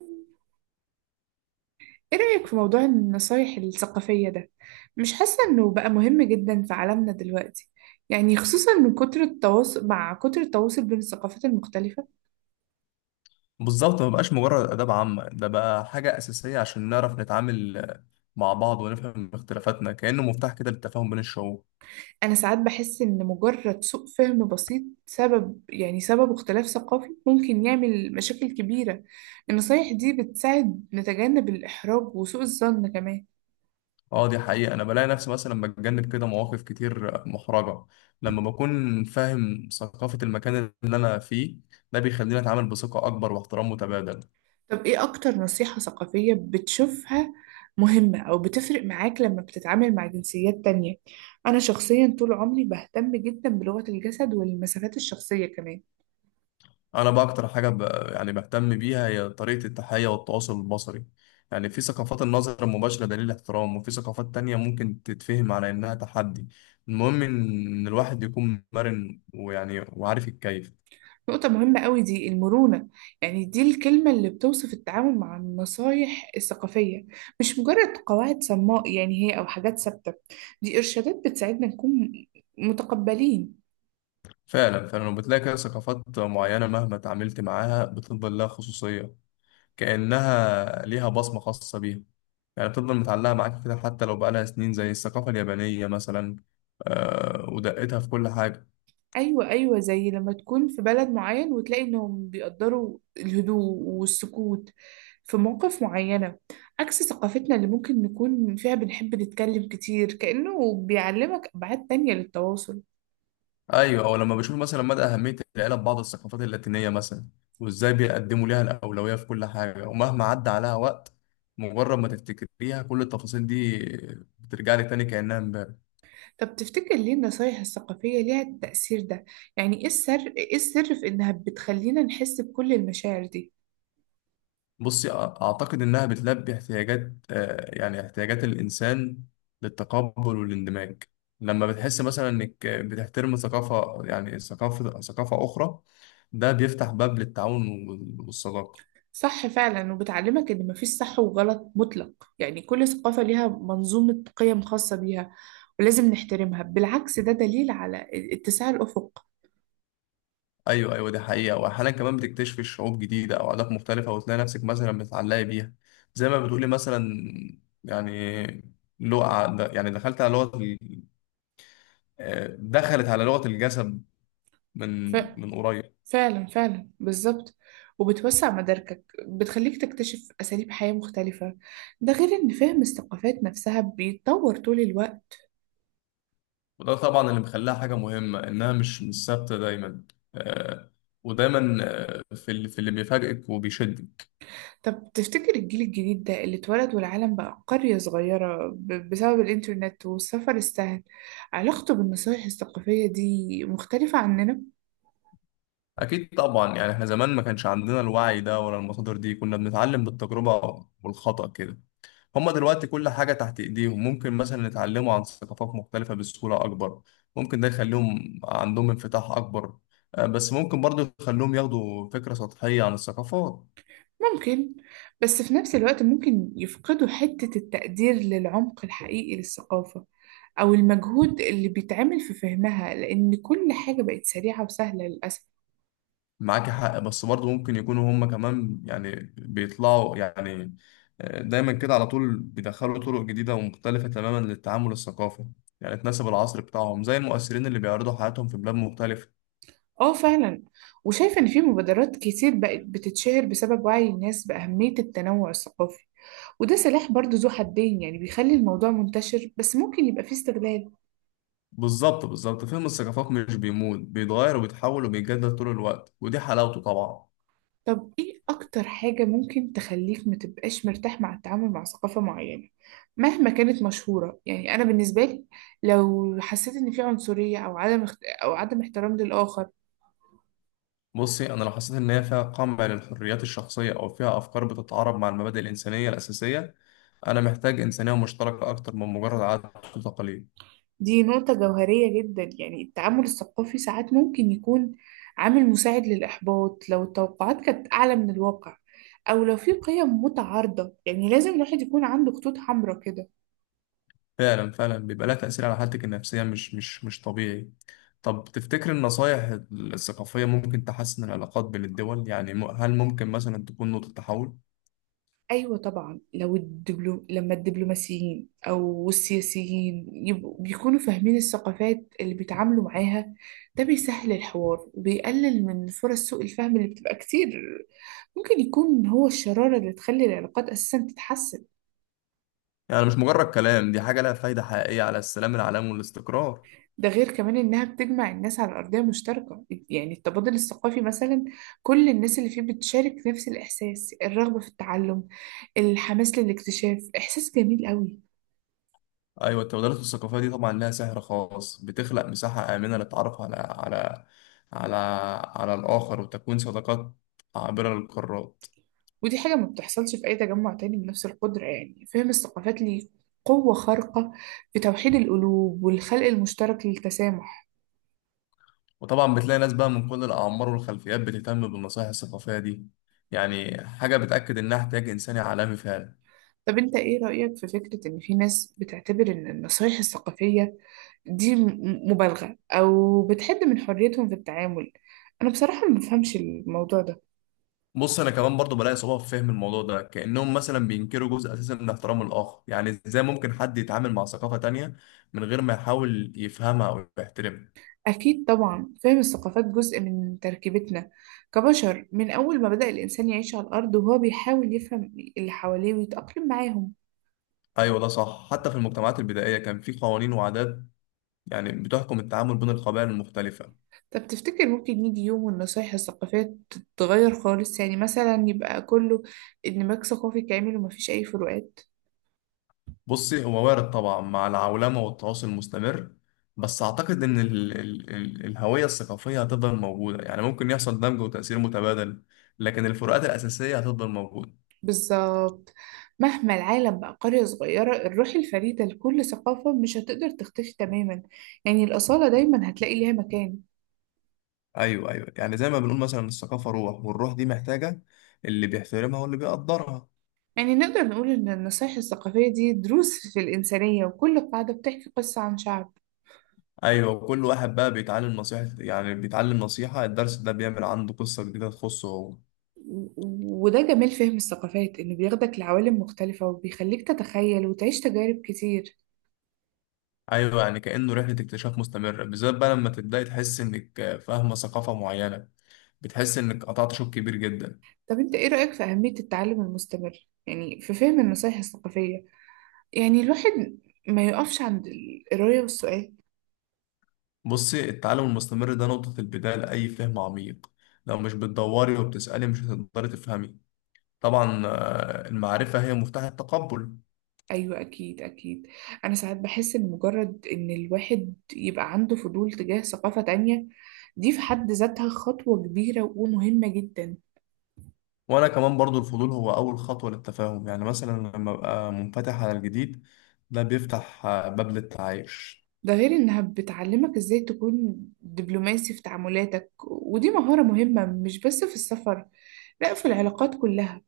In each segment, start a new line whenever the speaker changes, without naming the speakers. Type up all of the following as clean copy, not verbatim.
ايه رأيك في موضوع النصايح الثقافية ده؟ مش حاسة انه بقى مهم جدا في عالمنا دلوقتي، يعني خصوصا من كتر التواصل، بين الثقافات المختلفة.
بالظبط ما بقاش مجرد آداب عامة، ده بقى حاجة أساسية عشان نعرف نتعامل مع بعض ونفهم اختلافاتنا، كأنه مفتاح كده للتفاهم بين الشعوب.
انا ساعات بحس ان مجرد سوء فهم بسيط سبب، يعني اختلاف ثقافي ممكن يعمل مشاكل كبيرة. النصايح دي بتساعد نتجنب الإحراج وسوء الظن كمان.
اه، دي حقيقة. أنا بلاقي نفسي مثلا بتجنب كده مواقف كتير محرجة لما بكون فاهم ثقافة المكان اللي أنا فيه. ده بيخليني أتعامل بثقة أكبر واحترام متبادل.
طب ايه اكتر نصيحة ثقافية بتشوفها مهمة او بتفرق معاك لما بتتعامل مع جنسيات تانية؟ انا شخصيا طول عمري بهتم جدا بلغة الجسد والمسافات الشخصية كمان.
انا بقى اكتر حاجه يعني بهتم بيها هي طريقه التحيه والتواصل البصري. يعني في ثقافات النظر المباشره دليل احترام، وفي ثقافات تانية ممكن تتفهم على انها تحدي. المهم ان إن الواحد يكون مرن ويعني وعارف يتكيف.
نقطة مهمة قوي دي، المرونة. يعني دي الكلمة اللي بتوصف التعامل مع النصايح الثقافية، مش مجرد قواعد صماء يعني هي او حاجات ثابتة، دي ارشادات بتساعدنا نكون متقبلين.
فعلا فعلا، وبتلاقي كده ثقافات معينه مهما تعاملت معاها بتفضل لها خصوصيه، كانها ليها بصمه خاصه بيها. يعني بتفضل متعلقة معاك كده حتى لو بقالها سنين، زي الثقافة اليابانية مثلا ودقتها في كل حاجة.
ايوه ايوه، زي لما تكون في بلد معين وتلاقي انهم بيقدروا الهدوء والسكوت في مواقف معينة، عكس ثقافتنا اللي ممكن نكون فيها بنحب نتكلم كتير، كأنه بيعلمك أبعاد تانية للتواصل.
ايوه، او لما بشوف مثلا مدى اهميه العيله في بعض الثقافات اللاتينيه مثلا، وازاي بيقدموا ليها الاولويه في كل حاجه. ومهما عدى عليها وقت، مجرد ما تفتكريها كل التفاصيل دي بترجع لك تاني كانها امبارح.
طب تفتكر ليه النصايح الثقافية ليها التأثير ده؟ يعني ايه السر، في انها بتخلينا نحس بكل المشاعر دي؟
بصي، اعتقد انها بتلبي احتياجات، يعني احتياجات الانسان للتقبل والاندماج. لما بتحس مثلا انك بتحترم ثقافه، يعني ثقافه اخرى، ده بيفتح باب للتعاون وال- والصداقه.
صح فعلا، وبتعلمك ان مفيش صح وغلط مطلق، يعني كل ثقافة ليها منظومة قيم خاصة بيها ولازم نحترمها، بالعكس ده دليل على اتساع الأفق.
ايوه ايوه، دي حقيقه. واحيانا كمان بتكتشفي شعوب جديده او عادات مختلفه وتلاقي نفسك مثلا بتتعلقي بيها، زي ما بتقولي مثلا. يعني لغه، يعني دخلت على دخلت على لغه الجسد من
ف...
من قريب.
فعلا فعلا بالظبط، وبتوسع مداركك، بتخليك تكتشف أساليب حياة مختلفة، ده غير ان فهم الثقافات نفسها بيتطور طول الوقت.
وده طبعا اللي مخليها حاجه مهمه، انها مش ثابته دايما. آه، ودايما في اللي بيفاجئك وبيشدك.
طب تفتكر الجيل الجديد ده اللي اتولد والعالم بقى قرية صغيرة بسبب الإنترنت والسفر السهل، علاقته بالنصايح الثقافية دي مختلفة عننا؟
اكيد طبعا، يعني احنا زمان ما كانش عندنا الوعي ده ولا المصادر دي. كنا بنتعلم بالتجربه والخطأ كده. هما دلوقتي كل حاجة تحت إيديهم، ممكن مثلا يتعلموا عن ثقافات مختلفة بسهولة أكبر. ممكن ده يخليهم عندهم انفتاح أكبر، بس ممكن برضو يخليهم ياخدوا فكرة سطحية عن الثقافات.
ممكن، بس في نفس الوقت ممكن يفقدوا حتة التقدير للعمق الحقيقي للثقافة أو المجهود اللي بيتعمل في فهمها، لأن كل حاجة بقت سريعة وسهلة للأسف.
معاك حق، بس برضو ممكن يكونوا هما كمان يعني بيطلعوا دايما كده على طول بيدخلوا طرق جديدة ومختلفة تماما للتعامل الثقافي، يعني تناسب العصر بتاعهم، زي المؤثرين اللي بيعرضوا حياتهم في بلاد مختلفة.
اه فعلا، وشايفة إن في مبادرات كتير بقت بتتشهر بسبب وعي الناس بأهمية التنوع الثقافي، وده سلاح برضو ذو حدين، يعني بيخلي الموضوع منتشر بس ممكن يبقى فيه استغلال.
بالظبط بالظبط. فهم الثقافات مش بيموت، بيتغير وبيتحول وبيتجدد طول الوقت، ودي حلاوته طبعا.
طب ايه اكتر حاجة ممكن تخليك متبقاش مرتاح مع التعامل مع ثقافة معينة مهما كانت مشهورة؟ يعني انا بالنسبة لي، لو حسيت ان في عنصرية او عدم او عدم احترام للآخر.
بصي، انا لو حسيت ان هي فيها قمع للحريات الشخصيه، او فيها افكار بتتعارض مع المبادئ الانسانيه الاساسيه، انا محتاج انسانيه مشتركه اكتر من مجرد عادات وتقاليد.
دي نقطة جوهرية جدا، يعني التعامل الثقافي ساعات ممكن يكون عامل مساعد للإحباط لو التوقعات كانت أعلى من الواقع، أو لو في قيم متعارضة، يعني لازم الواحد يكون عنده خطوط حمراء كده.
فعلا فعلا، بيبقى لها تاثير على حالتك النفسيه مش طبيعي. طب تفتكر النصايح الثقافيه ممكن تحسن العلاقات بين الدول؟ يعني هل ممكن مثلا تكون نقطه تحول؟
أيوة طبعا، لما الدبلوماسيين أو السياسيين يبقوا بيكونوا فاهمين الثقافات اللي بيتعاملوا معاها، ده بيسهل الحوار وبيقلل من فرص سوء الفهم اللي بتبقى كتير، ممكن يكون هو الشرارة اللي تخلي العلاقات أساسا تتحسن.
يعني مش مجرد كلام، دي حاجه لها فايده حقيقيه على السلام العالمي والاستقرار.
ده غير كمان إنها بتجمع الناس على أرضية مشتركة، يعني التبادل الثقافي مثلا، كل الناس اللي فيه بتشارك نفس الإحساس، الرغبة في التعلم، الحماس للاكتشاف، إحساس جميل قوي.
ايوه، التبادلات الثقافيه دي طبعا لها سحر خاص. بتخلق مساحه امنه للتعرف على على الاخر وتكوين صداقات عابره للقارات.
ودي حاجة ما بتحصلش في أي تجمع تاني بنفس القدرة، يعني فهم الثقافات ليه قوة خارقة في توحيد القلوب والخلق المشترك للتسامح.
وطبعا بتلاقي ناس بقى من كل الاعمار والخلفيات بتهتم بالنصائح الثقافيه دي، يعني حاجه بتاكد انها احتياج انساني عالمي فعلا.
طب أنت إيه رأيك في فكرة إن في ناس بتعتبر إن النصايح الثقافية دي مبالغة أو بتحد من حريتهم في التعامل؟ أنا بصراحة ما بفهمش الموضوع ده.
بص، انا كمان برضو بلاقي صعوبه في فهم الموضوع ده. كانهم مثلا بينكروا جزء اساسي من احترام الاخر. يعني ازاي ممكن حد يتعامل مع ثقافه تانية من غير ما يحاول يفهمها او يحترمها؟
أكيد طبعا، فهم الثقافات جزء من تركيبتنا كبشر، من أول ما بدأ الإنسان يعيش على الأرض وهو بيحاول يفهم اللي حواليه ويتأقلم معاهم.
ايوه ده صح، حتى في المجتمعات البدائيه كان في قوانين وعادات يعني بتحكم التعامل بين القبائل المختلفه.
طب تفتكر ممكن يجي يوم والنصايح الثقافية تتغير خالص، يعني مثلا يبقى كله اندماج ثقافي كامل ومفيش أي فروقات؟
بصي، هو وارد طبعا مع العولمه والتواصل المستمر، بس اعتقد ان ال الهويه الثقافيه هتفضل موجوده. يعني ممكن يحصل دمج وتاثير متبادل، لكن الفروقات الاساسيه هتفضل موجوده.
بالظبط، مهما العالم بقى قرية صغيرة، الروح الفريدة لكل ثقافة مش هتقدر تختفي تماما، يعني الأصالة دايما هتلاقي ليها مكان.
ايوه ايوه، يعني زي ما بنقول مثلا الثقافه روح، والروح دي محتاجه اللي بيحترمها واللي بيقدرها.
يعني نقدر نقول إن النصايح الثقافية دي دروس في الإنسانية، وكل قاعدة بتحكي قصة عن شعب.
ايوه، كل واحد بقى بيتعلم نصيحه، يعني بيتعلم الدرس ده بيعمل عنده قصه جديده تخصه هو.
وده جمال فهم الثقافات، إنه بياخدك لعوالم مختلفة وبيخليك تتخيل وتعيش تجارب كتير.
ايوه، يعني كانه رحله اكتشاف مستمره. بالذات بقى لما تبداي تحس انك فاهمه ثقافه معينه، بتحس انك قطعت شوط كبير جدا.
طب انت ايه رأيك في أهمية التعلم المستمر يعني في فهم النصايح الثقافية؟ يعني الواحد ما يقفش عند القراية والسؤال.
بصي، التعلم المستمر ده نقطه البدايه لاي فهم عميق. لو مش بتدوري وبتسالي مش هتقدري تفهمي طبعا. المعرفه هي مفتاح التقبل.
ايوه اكيد اكيد، انا ساعات بحس ان مجرد ان الواحد يبقى عنده فضول تجاه ثقافة تانية، دي في حد ذاتها خطوة كبيرة ومهمة جدا.
وانا كمان برضو، الفضول هو اول خطوه للتفاهم. يعني مثلا لما ابقى منفتح على الجديد، ده بيفتح باب للتعايش.
ده غير انها بتعلمك ازاي تكون دبلوماسي في تعاملاتك، ودي مهارة مهمة مش بس في السفر، لا في العلاقات كلها.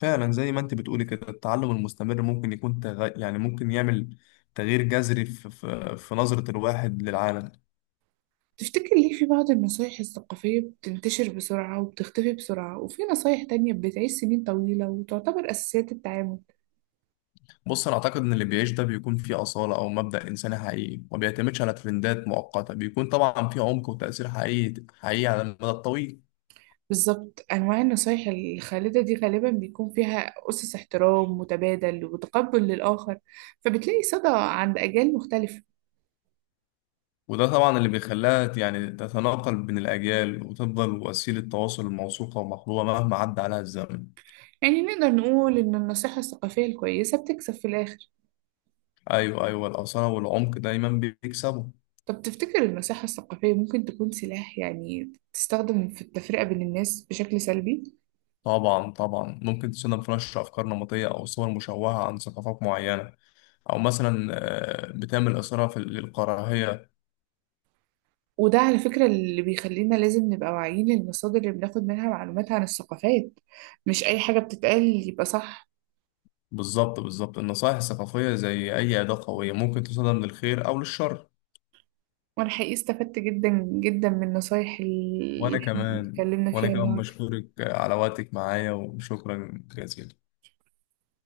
فعلا، زي ما انت بتقولي كده التعلم المستمر ممكن يعني ممكن يعمل تغيير جذري في نظرة الواحد للعالم.
تفتكر ليه في بعض النصايح الثقافية بتنتشر بسرعة وبتختفي بسرعة، وفي نصايح تانية بتعيش سنين طويلة وتعتبر أساسيات التعامل؟
بص، انا اعتقد ان اللي بيعيش ده بيكون فيه أصالة او مبدأ انساني حقيقي، ما بيعتمدش على ترندات مؤقتة. بيكون طبعا فيه عمق وتأثير حقيقي على المدى الطويل.
بالظبط، أنواع النصايح الخالدة دي غالبا بيكون فيها أسس احترام متبادل وتقبل للآخر، فبتلاقي صدى عند أجيال مختلفة.
وده طبعا اللي بيخليها يعني تتناقل بين الأجيال وتفضل وسيلة تواصل موثوقة ومحبوبة مهما عدى عليها الزمن.
يعني نقدر نقول إن النصيحة الثقافية الكويسة بتكسب في الآخر.
أيوه أيوه، الأصالة والعمق دايما بيكسبوا.
طب تفتكر النصيحة الثقافية ممكن تكون سلاح، يعني تستخدم في التفرقة بين الناس بشكل سلبي؟
طبعا طبعا، ممكن تستخدم في نشر أفكار نمطية أو صور مشوهة عن ثقافات معينة، أو مثلا بتعمل إثارة في للكراهية.
وده على فكرة اللي بيخلينا لازم نبقى واعيين للمصادر اللي بناخد منها معلومات عن الثقافات، مش أي حاجة بتتقال يبقى صح.
بالظبط بالظبط، النصائح الثقافية زي أي أداة قوية ممكن تستخدم للخير أو للشر.
وأنا حقيقي استفدت جدا جدا من النصايح اللي
وأنا
إحنا
كمان،
اتكلمنا
وأنا
فيها
كمان
النهاردة.
بشكرك على وقتك معايا، وشكرا جزيلا.